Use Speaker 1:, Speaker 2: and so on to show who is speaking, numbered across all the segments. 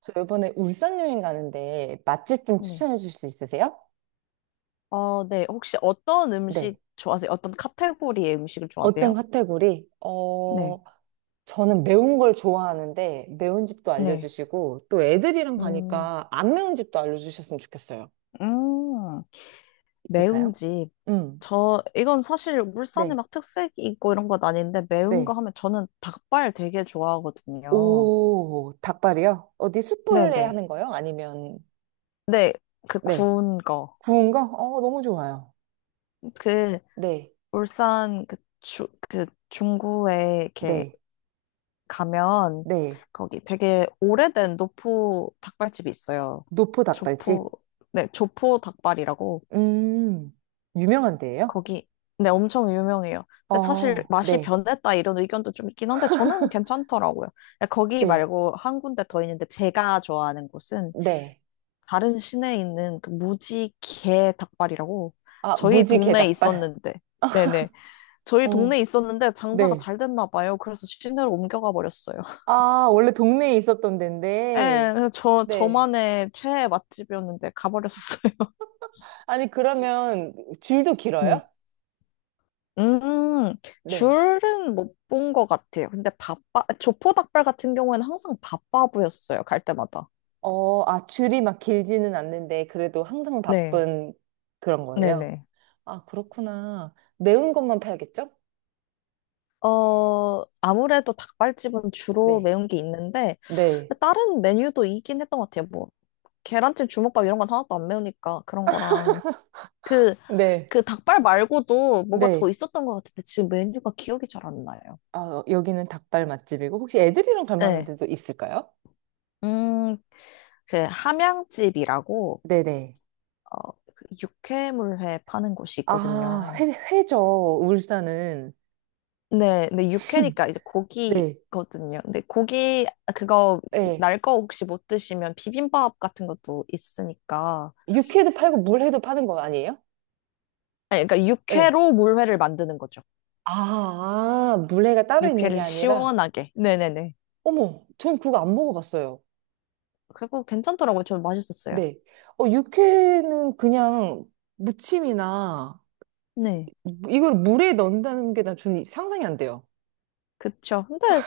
Speaker 1: 저 이번에 울산 여행 가는데 맛집 좀
Speaker 2: 네.
Speaker 1: 추천해 주실 수 있으세요?
Speaker 2: 네. 혹시 어떤 음식
Speaker 1: 네.
Speaker 2: 좋아하세요? 어떤 카테고리의 음식을
Speaker 1: 어떤
Speaker 2: 좋아하세요?
Speaker 1: 카테고리?
Speaker 2: 네.
Speaker 1: 어, 저는 매운 걸 좋아하는데 매운 집도
Speaker 2: 네.
Speaker 1: 알려주시고 또 애들이랑
Speaker 2: 음,
Speaker 1: 가니까 안 매운 집도 알려주셨으면 좋겠어요.
Speaker 2: 음,
Speaker 1: 있을까요?
Speaker 2: 매운 집.
Speaker 1: 음,
Speaker 2: 이건 사실 울산에
Speaker 1: 네,
Speaker 2: 막 특색 있고 이런 건 아닌데, 매운 거
Speaker 1: 네.
Speaker 2: 하면 저는 닭발 되게 좋아하거든요.
Speaker 1: 오, 닭발이요? 어디 숯불에
Speaker 2: 네네.
Speaker 1: 하는 거요? 아니면,
Speaker 2: 네. 그
Speaker 1: 네.
Speaker 2: 구운 거.
Speaker 1: 구운 거? 어, 너무 좋아요.
Speaker 2: 그,
Speaker 1: 네,
Speaker 2: 울산 그 그 중구에 이렇게
Speaker 1: 네,
Speaker 2: 가면
Speaker 1: 네.
Speaker 2: 거기 되게 오래된 노포 닭발집이 있어요.
Speaker 1: 노포
Speaker 2: 조포,
Speaker 1: 닭발집?
Speaker 2: 네, 조포 닭발이라고
Speaker 1: 음, 유명한 데예요?
Speaker 2: 거기 네, 엄청 유명해요. 근데 사실
Speaker 1: 어,
Speaker 2: 맛이
Speaker 1: 네.
Speaker 2: 변했다 이런 의견도 좀 있긴 한데 저는 괜찮더라고요. 근데 거기
Speaker 1: 네.
Speaker 2: 말고 한 군데 더 있는데 제가 좋아하는 곳은
Speaker 1: 네.
Speaker 2: 다른 시내에 있는 그 무지개 닭발이라고
Speaker 1: 아,
Speaker 2: 저희
Speaker 1: 무지개
Speaker 2: 동네에
Speaker 1: 닭발.
Speaker 2: 있었는데 네네 저희 동네에
Speaker 1: 어,
Speaker 2: 있었는데 장사가
Speaker 1: 네.
Speaker 2: 잘 됐나 봐요. 그래서 시내로 옮겨가 버렸어요.
Speaker 1: 아, 원래 동네에 있었던
Speaker 2: 예,
Speaker 1: 데인데.
Speaker 2: 그래서 저,
Speaker 1: 네.
Speaker 2: 저만의 최애 맛집이었는데 가버렸어요.
Speaker 1: 아니, 그러면 줄도 길어요?
Speaker 2: 네. 음,
Speaker 1: 네.
Speaker 2: 줄은 못 본 것 같아요. 근데 조포닭발 같은 경우에는 항상 바빠 보였어요. 갈 때마다.
Speaker 1: 어, 아, 줄이 막 길지는 않는데, 그래도 항상
Speaker 2: 네.
Speaker 1: 바쁜 그런 거예요.
Speaker 2: 네네.
Speaker 1: 아, 그렇구나. 매운 것만 팔겠죠?
Speaker 2: 아무래도 닭발집은 주로
Speaker 1: 네.
Speaker 2: 매운 게 있는데,
Speaker 1: 네,
Speaker 2: 다른 메뉴도 있긴 했던 것 같아요. 뭐, 계란찜, 주먹밥 이런 건 하나도 안 매우니까 그런 거랑. 그,
Speaker 1: 네.
Speaker 2: 그 닭발 말고도 뭐가 더
Speaker 1: 네.
Speaker 2: 있었던 것 같은데, 지금 메뉴가 기억이 잘 안 나요.
Speaker 1: 아, 어, 여기는 닭발 맛집이고, 혹시 애들이랑 갈 만한
Speaker 2: 네.
Speaker 1: 데도 있을까요?
Speaker 2: 음, 그 함양집이라고
Speaker 1: 네네.
Speaker 2: 그 육회물회 파는 곳이
Speaker 1: 아,
Speaker 2: 있거든요.
Speaker 1: 회, 회죠, 울산은.
Speaker 2: 네, 근데 육회니까 이제
Speaker 1: 네.
Speaker 2: 고기거든요. 근데 고기 그거
Speaker 1: 예.
Speaker 2: 날 거 혹시 못 드시면 비빔밥 같은 것도 있으니까.
Speaker 1: 육회도 팔고 물회도 파는 거 아니에요?
Speaker 2: 아니, 그러니까
Speaker 1: 예.
Speaker 2: 육회로 물회를 만드는 거죠.
Speaker 1: 아, 아, 물회가 따로 있는 게
Speaker 2: 육회를
Speaker 1: 아니라,
Speaker 2: 시원하게. 네네네.
Speaker 1: 어머, 전 그거 안 먹어봤어요.
Speaker 2: 그거 괜찮더라고요. 좀 맛있었어요.
Speaker 1: 네. 어, 육회는 그냥 무침이나,
Speaker 2: 네,
Speaker 1: 이걸 물에 넣는다는 게 나 전 상상이 안 돼요.
Speaker 2: 그쵸. 근데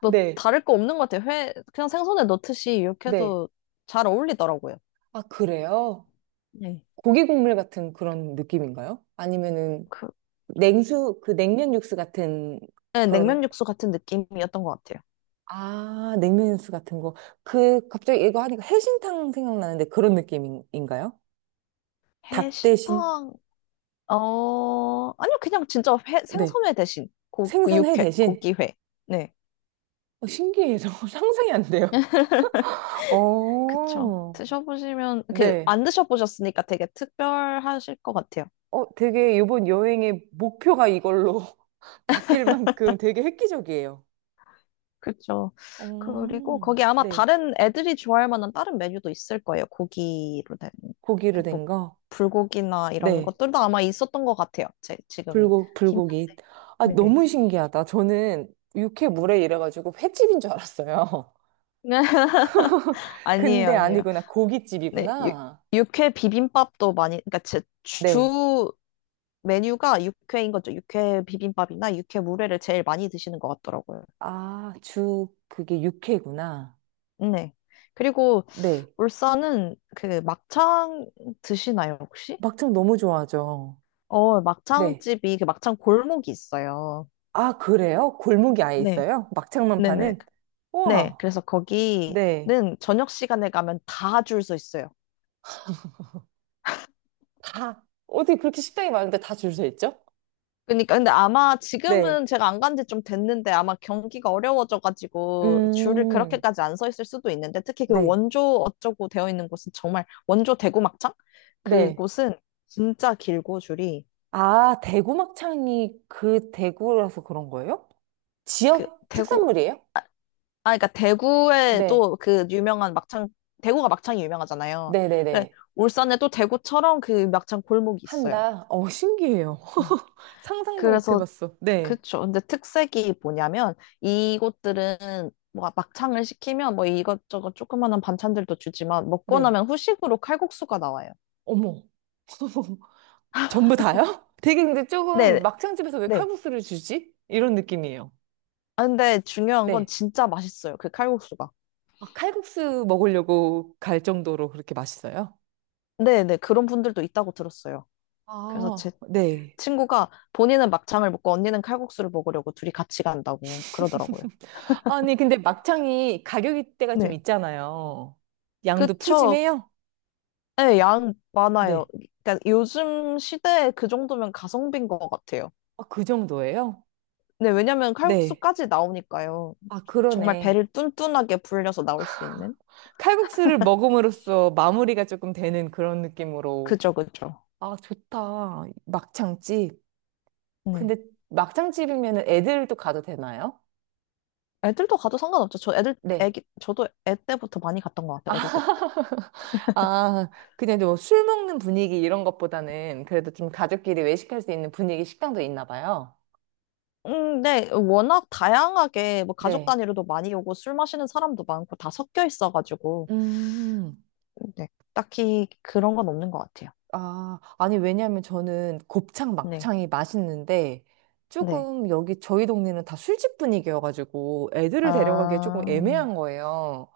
Speaker 2: 뭐
Speaker 1: 네,
Speaker 2: 다를 거 없는 것 같아요. 회 그냥 생선에 넣듯이
Speaker 1: 네.
Speaker 2: 육회도 잘 어울리더라고요.
Speaker 1: 아, 그래요?
Speaker 2: 네.
Speaker 1: 고기 국물 같은 그런 느낌인가요? 아니면은
Speaker 2: 그,
Speaker 1: 냉수, 그 냉면 육수 같은
Speaker 2: 네, 냉면
Speaker 1: 그런,
Speaker 2: 육수 같은 느낌이었던 것 같아요.
Speaker 1: 아, 냉면 육수 같은 거. 그, 갑자기 이거 하니까 해신탕 생각나는데 그런 느낌인가요? 닭 대신?
Speaker 2: 해신탕, 아니요, 그냥 진짜 회,
Speaker 1: 네.
Speaker 2: 생선회 대신 그
Speaker 1: 생선회
Speaker 2: 육회,
Speaker 1: 대신?
Speaker 2: 고기회. 네,
Speaker 1: 어, 신기해서 상상이 안 돼요.
Speaker 2: 그쵸.
Speaker 1: 어,
Speaker 2: 드셔보시면, 그렇게
Speaker 1: 네.
Speaker 2: 안 드셔보셨으니까 되게 특별하실 것 같아요.
Speaker 1: 어, 되게 이번 여행의 목표가 이걸로 바뀔 만큼 되게 획기적이에요.
Speaker 2: 그쵸. 그리고
Speaker 1: 어,
Speaker 2: 거기 아마
Speaker 1: 네.
Speaker 2: 다른 애들이 좋아할 만한 다른 메뉴도 있을 거예요. 고기로 된,
Speaker 1: 고기로
Speaker 2: 뭐,
Speaker 1: 된 거?
Speaker 2: 불고기나 이런
Speaker 1: 네.
Speaker 2: 것들도 아마 있었던 것 같아요. 지금 힘,
Speaker 1: 불고기. 아,
Speaker 2: 네.
Speaker 1: 너무 신기하다. 저는 육회 물회 이래가지고 횟집인 줄 알았어요.
Speaker 2: 아니에요,
Speaker 1: 근데
Speaker 2: 아니에요.
Speaker 1: 아니구나.
Speaker 2: 네, 육,
Speaker 1: 고깃집이구나.
Speaker 2: 육회 비빔밥도 많이, 그러니까 제
Speaker 1: 네.
Speaker 2: 주 메뉴가 육회인 거죠. 육회 비빔밥이나 육회 물회를 제일 많이 드시는 것 같더라고요.
Speaker 1: 아, 주 그게 육회구나.
Speaker 2: 네. 그리고
Speaker 1: 네.
Speaker 2: 울산은 그 막창 드시나요, 혹시?
Speaker 1: 막창 너무 좋아하죠. 네.
Speaker 2: 막창집이 그 막창 골목이 있어요.
Speaker 1: 아, 그래요? 골목이 아예
Speaker 2: 네.
Speaker 1: 있어요? 막창만
Speaker 2: 네네.
Speaker 1: 파는?
Speaker 2: 네.
Speaker 1: 우와.
Speaker 2: 그래서 거기는
Speaker 1: 네.
Speaker 2: 저녁 시간에 가면 다 줄 서 있어요.
Speaker 1: 다, 어디 그렇게 식당이 많은데 다 줄서 있죠?
Speaker 2: 그러니까 근데 아마
Speaker 1: 네.
Speaker 2: 지금은 제가 안 간지 좀 됐는데 아마 경기가 어려워져가지고 줄을
Speaker 1: 음,
Speaker 2: 그렇게까지 안 서 있을 수도 있는데 특히 그
Speaker 1: 네.
Speaker 2: 원조 어쩌고 되어 있는 곳은 정말 원조 대구 막창
Speaker 1: 네.
Speaker 2: 그곳은 진짜 길고 줄이
Speaker 1: 아, 대구 막창이 그 대구라서 그런 거예요?
Speaker 2: 그
Speaker 1: 지역
Speaker 2: 대구
Speaker 1: 특산물이에요?
Speaker 2: 아 그러니까 대구에
Speaker 1: 네.
Speaker 2: 또 그 유명한 막창 대구가 막창이 유명하잖아요. 근데
Speaker 1: 네네네.
Speaker 2: 울산에 또 대구처럼 그 막창 골목이 있어요.
Speaker 1: 한다. 어, 신기해요.
Speaker 2: 네.
Speaker 1: 상상도 못
Speaker 2: 그래서
Speaker 1: 해봤어. 네,
Speaker 2: 그쵸. 근데 특색이 뭐냐면 이곳들은 뭐 막창을 시키면 뭐 이것저것 조그마한 반찬들도 주지만 먹고
Speaker 1: 네.
Speaker 2: 나면 후식으로 칼국수가 나와요.
Speaker 1: 어머. 전부 다요? 되게 근데
Speaker 2: 네,
Speaker 1: 조금 막창집에서 왜
Speaker 2: 네.
Speaker 1: 칼국수를 주지? 이런 느낌이에요.
Speaker 2: 아, 근데 중요한 건
Speaker 1: 네.
Speaker 2: 진짜 맛있어요. 그 칼국수가.
Speaker 1: 아, 칼국수 먹으려고 갈 정도로 그렇게 맛있어요?
Speaker 2: 네, 네. 그런 분들도 있다고 들었어요. 그래서
Speaker 1: 아,
Speaker 2: 제
Speaker 1: 네.
Speaker 2: 친구가 본인은 막창을 먹고 언니는 칼국수를 먹으려고 둘이 같이 간다고 그러더라고요.
Speaker 1: 아니, 근데 막창이 가격이 대가좀
Speaker 2: 네.
Speaker 1: 있잖아요. 양도
Speaker 2: 그쵸.
Speaker 1: 푸짐해요?
Speaker 2: 네, 양 많아요.
Speaker 1: 네.
Speaker 2: 그러니까 요즘 시대에 그 정도면 가성비인 것 같아요.
Speaker 1: 아, 그 정도예요?
Speaker 2: 네, 왜냐면
Speaker 1: 네.
Speaker 2: 칼국수까지 나오니까요.
Speaker 1: 아,
Speaker 2: 정말
Speaker 1: 그러네.
Speaker 2: 배를 뚠뚠하게 불려서 나올 수 있는?
Speaker 1: 칼국수를 먹음으로써 마무리가 조금 되는 그런 느낌으로
Speaker 2: 그죠, 그죠.
Speaker 1: 아, 좋다. 막창집.
Speaker 2: 네.
Speaker 1: 근데 막창집이면 애들도 가도 되나요?
Speaker 2: 애들도 가도 상관없죠. 저 애들,
Speaker 1: 네.
Speaker 2: 애기, 저도 애 때부터 많이 갔던 것 같아요, 어릴 때부터.
Speaker 1: 아, 그냥 뭐 술 먹는 분위기 이런 것보다는 그래도 좀 가족끼리 외식할 수 있는 분위기 식당도 있나 봐요.
Speaker 2: 네, 워낙 다양하게 뭐 가족
Speaker 1: 네.
Speaker 2: 단위로도 많이 오고 술 마시는 사람도 많고 다 섞여 있어가지고,
Speaker 1: 음,
Speaker 2: 네, 딱히 그런 건 없는 것 같아요.
Speaker 1: 아, 아니, 왜냐면 저는 곱창,
Speaker 2: 네.
Speaker 1: 막창이 맛있는데
Speaker 2: 네.
Speaker 1: 조금 여기 저희 동네는 다 술집 분위기여가지고 애들을 데려가기에 조금
Speaker 2: 아,
Speaker 1: 애매한 거예요.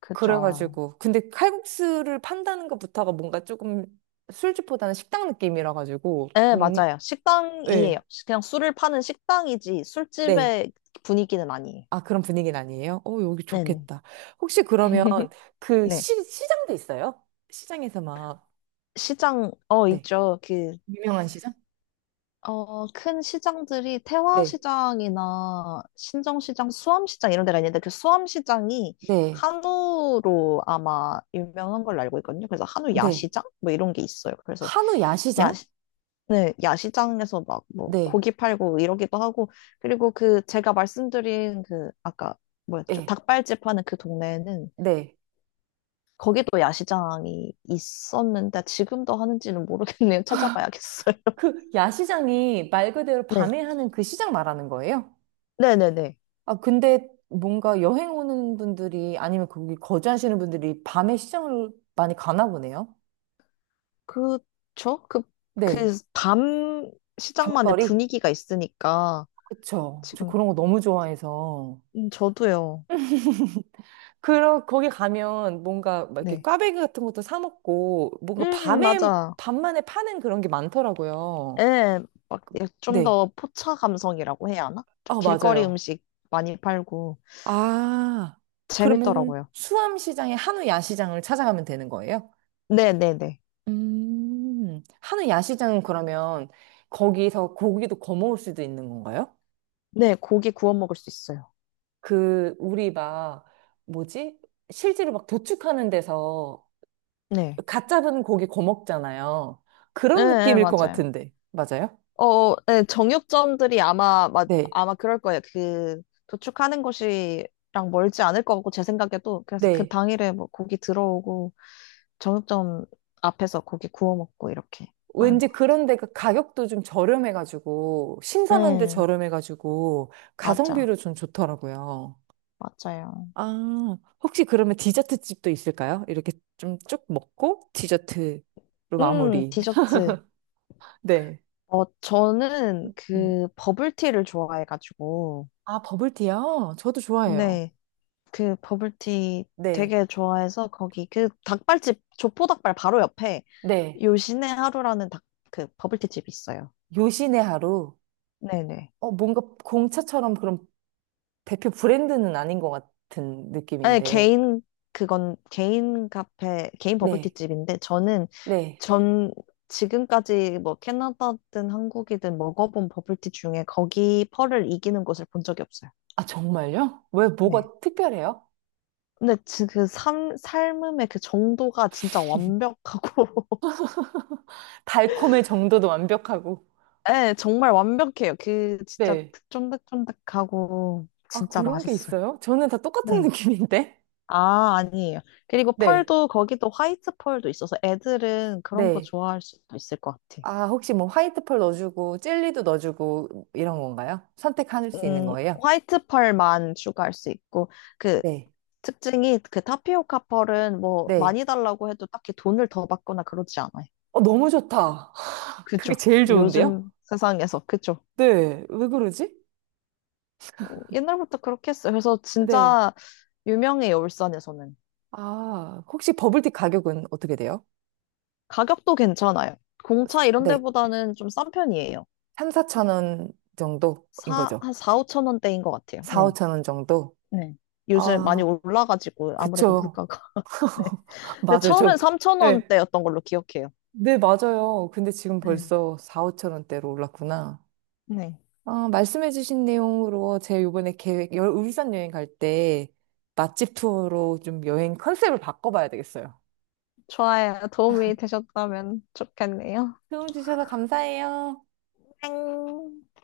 Speaker 2: 그죠.
Speaker 1: 그래가지고 근데 칼국수를 판다는 것부터가 뭔가 조금 술집보다는 식당 느낌이라 가지고
Speaker 2: 네,
Speaker 1: 뭔
Speaker 2: 맞아요. 식당이에요.
Speaker 1: 네.
Speaker 2: 그냥 술을 파는 식당이지
Speaker 1: 네.
Speaker 2: 술집의 분위기는 아니에요.
Speaker 1: 아, 그런 분위기는 아니에요? 어, 여기
Speaker 2: 네네.
Speaker 1: 좋겠다. 혹시 그러면 그
Speaker 2: 네.
Speaker 1: 시장도 있어요? 시장에서 막
Speaker 2: 시장,
Speaker 1: 네.
Speaker 2: 있죠.
Speaker 1: 유명한 시장?
Speaker 2: 큰 시장들이
Speaker 1: 네.
Speaker 2: 태화시장이나 신정시장, 수암시장 이런 데가 있는데 그 수암시장이
Speaker 1: 네.
Speaker 2: 한우로 아마 유명한 걸로 알고 있거든요. 그래서 한우
Speaker 1: 네.
Speaker 2: 야시장? 뭐 이런 게 있어요. 그래서
Speaker 1: 한우
Speaker 2: 야,
Speaker 1: 야시장?
Speaker 2: 네, 야시장에서 막 뭐
Speaker 1: 네.
Speaker 2: 고기 팔고 이러기도 하고 그리고 그 제가 말씀드린 그 아까 뭐였죠?
Speaker 1: 네.
Speaker 2: 닭발집 하는 그 동네는
Speaker 1: 네.
Speaker 2: 거기도 야시장이 있었는데 지금도 하는지는 모르겠네요. 찾아봐야겠어요.
Speaker 1: 그 야시장이 말 그대로
Speaker 2: 네.
Speaker 1: 밤에 하는 그 시장 말하는 거예요?
Speaker 2: 네네네.
Speaker 1: 아, 근데 뭔가 여행 오는 분들이 아니면 거기 거주하시는 분들이 밤에 시장을 많이 가나 보네요.
Speaker 2: 그쵸?
Speaker 1: 네.
Speaker 2: 밤 시장만의
Speaker 1: 밤거리?
Speaker 2: 분위기가 있으니까
Speaker 1: 그쵸. 저
Speaker 2: 지금,
Speaker 1: 그런 거 너무 좋아해서.
Speaker 2: 저도요.
Speaker 1: 그러, 거기 가면 뭔가 막 이렇게
Speaker 2: 네.
Speaker 1: 꽈배기 같은 것도 사 먹고 뭔가 밤에,
Speaker 2: 맞아.
Speaker 1: 밤만에 파는 그런 게 많더라고요.
Speaker 2: 예, 막, 예, 좀
Speaker 1: 네.
Speaker 2: 더 포차 감성이라고 해야 하나? 좀
Speaker 1: 아,
Speaker 2: 길거리
Speaker 1: 맞아요.
Speaker 2: 음식 많이 팔고
Speaker 1: 아, 그러면
Speaker 2: 재밌더라고요.
Speaker 1: 수암시장의 한우 야시장을 찾아가면 되는 거예요?
Speaker 2: 네네네.
Speaker 1: 하는 야시장은 그러면 거기서 고기도 거먹을 수도 있는 건가요?
Speaker 2: 네, 고기 구워 먹을 수 있어요.
Speaker 1: 그, 우리 막, 뭐지? 실제로 막 도축하는 데서
Speaker 2: 네.
Speaker 1: 갓 잡은 고기 거먹잖아요.
Speaker 2: 예,
Speaker 1: 그런
Speaker 2: 예,
Speaker 1: 느낌일 것
Speaker 2: 맞아요.
Speaker 1: 같은데. 맞아요?
Speaker 2: 네, 정육점들이 아마, 마,
Speaker 1: 네.
Speaker 2: 아마 그럴 거예요. 도축하는 곳이랑 멀지 않을 것 같고, 제 생각에도. 그래서 그
Speaker 1: 네.
Speaker 2: 당일에 뭐 고기 들어오고, 정육점 앞에서 고기 구워 먹고, 이렇게 하는
Speaker 1: 왠지
Speaker 2: 것 같아요.
Speaker 1: 그런 데가 가격도 좀 저렴해가지고, 신선한데
Speaker 2: 네,
Speaker 1: 저렴해가지고, 가성비로
Speaker 2: 맞아.
Speaker 1: 좀 좋더라고요.
Speaker 2: 맞아요.
Speaker 1: 아, 혹시 그러면 디저트 집도 있을까요? 이렇게 좀 쭉 먹고 디저트로 마무리.
Speaker 2: 디저트.
Speaker 1: 네.
Speaker 2: 저는
Speaker 1: 음.
Speaker 2: 그 버블티를 좋아해가지고,
Speaker 1: 아, 버블티요? 저도 좋아해요.
Speaker 2: 네. 그 버블티
Speaker 1: 네.
Speaker 2: 되게 좋아해서 거기 그 닭발집 조포 닭발 바로 옆에
Speaker 1: 네.
Speaker 2: 요신의 하루라는 닭 그 버블티 집이 있어요.
Speaker 1: 요신의 하루.
Speaker 2: 네네.
Speaker 1: 어, 뭔가 공차처럼 그런 대표 브랜드는 아닌 것 같은
Speaker 2: 아니
Speaker 1: 느낌인데.
Speaker 2: 개인 그건 개인 카페 개인 버블티
Speaker 1: 네.
Speaker 2: 집인데 저는
Speaker 1: 네.
Speaker 2: 전 지금까지 뭐 캐나다든 한국이든 먹어본 버블티 중에 거기 펄을 이기는 곳을 본 적이 없어요.
Speaker 1: 아, 정말요? 왜
Speaker 2: 네.
Speaker 1: 뭐가 특별해요?
Speaker 2: 근데 그 삶음의 그 정도가 진짜 완벽하고
Speaker 1: 달콤의 정도도 완벽하고.
Speaker 2: 네, 정말 완벽해요. 그 진짜
Speaker 1: 네.
Speaker 2: 쫀득쫀득하고
Speaker 1: 아,
Speaker 2: 진짜
Speaker 1: 그런 게
Speaker 2: 맛있어요.
Speaker 1: 있어요? 저는 다 똑같은
Speaker 2: 네.
Speaker 1: 느낌인데.
Speaker 2: 아, 아니에요. 그리고
Speaker 1: 네.
Speaker 2: 펄도 거기도 화이트 펄도 있어서 애들은 그런 거
Speaker 1: 네.
Speaker 2: 좋아할 수도 있을 것 같아요.
Speaker 1: 아, 혹시 뭐 화이트 펄 넣어주고, 젤리도 넣어주고, 이런 건가요? 선택할 수 있는 거예요?
Speaker 2: 화이트 펄만 추가할 수 있고 그
Speaker 1: 네.
Speaker 2: 특징이 그 타피오카 펄은 뭐
Speaker 1: 네.
Speaker 2: 많이 달라고 해도 딱히 돈을 더 받거나 그러지 않아요.
Speaker 1: 어, 너무 좋다. 그게
Speaker 2: 그죠?
Speaker 1: 제일 좋은데요?
Speaker 2: 요즘 세상에서 그죠?
Speaker 1: 네. 왜 그러지?
Speaker 2: 음, 옛날부터 그렇게 했어요. 그래서
Speaker 1: 네.
Speaker 2: 진짜 유명해요, 울산에서는.
Speaker 1: 아, 혹시 버블티 가격은 어떻게 돼요?
Speaker 2: 가격도 괜찮아요. 공차 이런
Speaker 1: 네.
Speaker 2: 데보다는 좀 싼 편이에요.
Speaker 1: 3, 4천 원 정도인 거죠.
Speaker 2: 한 4, 5천 원대인 것 같아요.
Speaker 1: 4,
Speaker 2: 네,
Speaker 1: 5천 원 정도?
Speaker 2: 네, 요즘 많이
Speaker 1: 아,
Speaker 2: 올라가지고 아무래도
Speaker 1: 그쵸.
Speaker 2: 물가가. 네, 근데
Speaker 1: 맞아요.
Speaker 2: 처음엔
Speaker 1: 저,
Speaker 2: 3천
Speaker 1: 네.
Speaker 2: 원대였던 걸로 기억해요.
Speaker 1: 네, 맞아요. 근데 지금
Speaker 2: 네.
Speaker 1: 벌써 4, 5천 원대로 올랐구나.
Speaker 2: 네.
Speaker 1: 아, 말씀해주신 내용으로 제가 요번에 계획, 울산 여행 갈 때 맛집 투어로 좀 여행 컨셉을 바꿔봐야 되겠어요.
Speaker 2: 좋아요. 도움이 되셨다면 좋겠네요.
Speaker 1: 도움 주셔서 감사해요.
Speaker 2: 땡.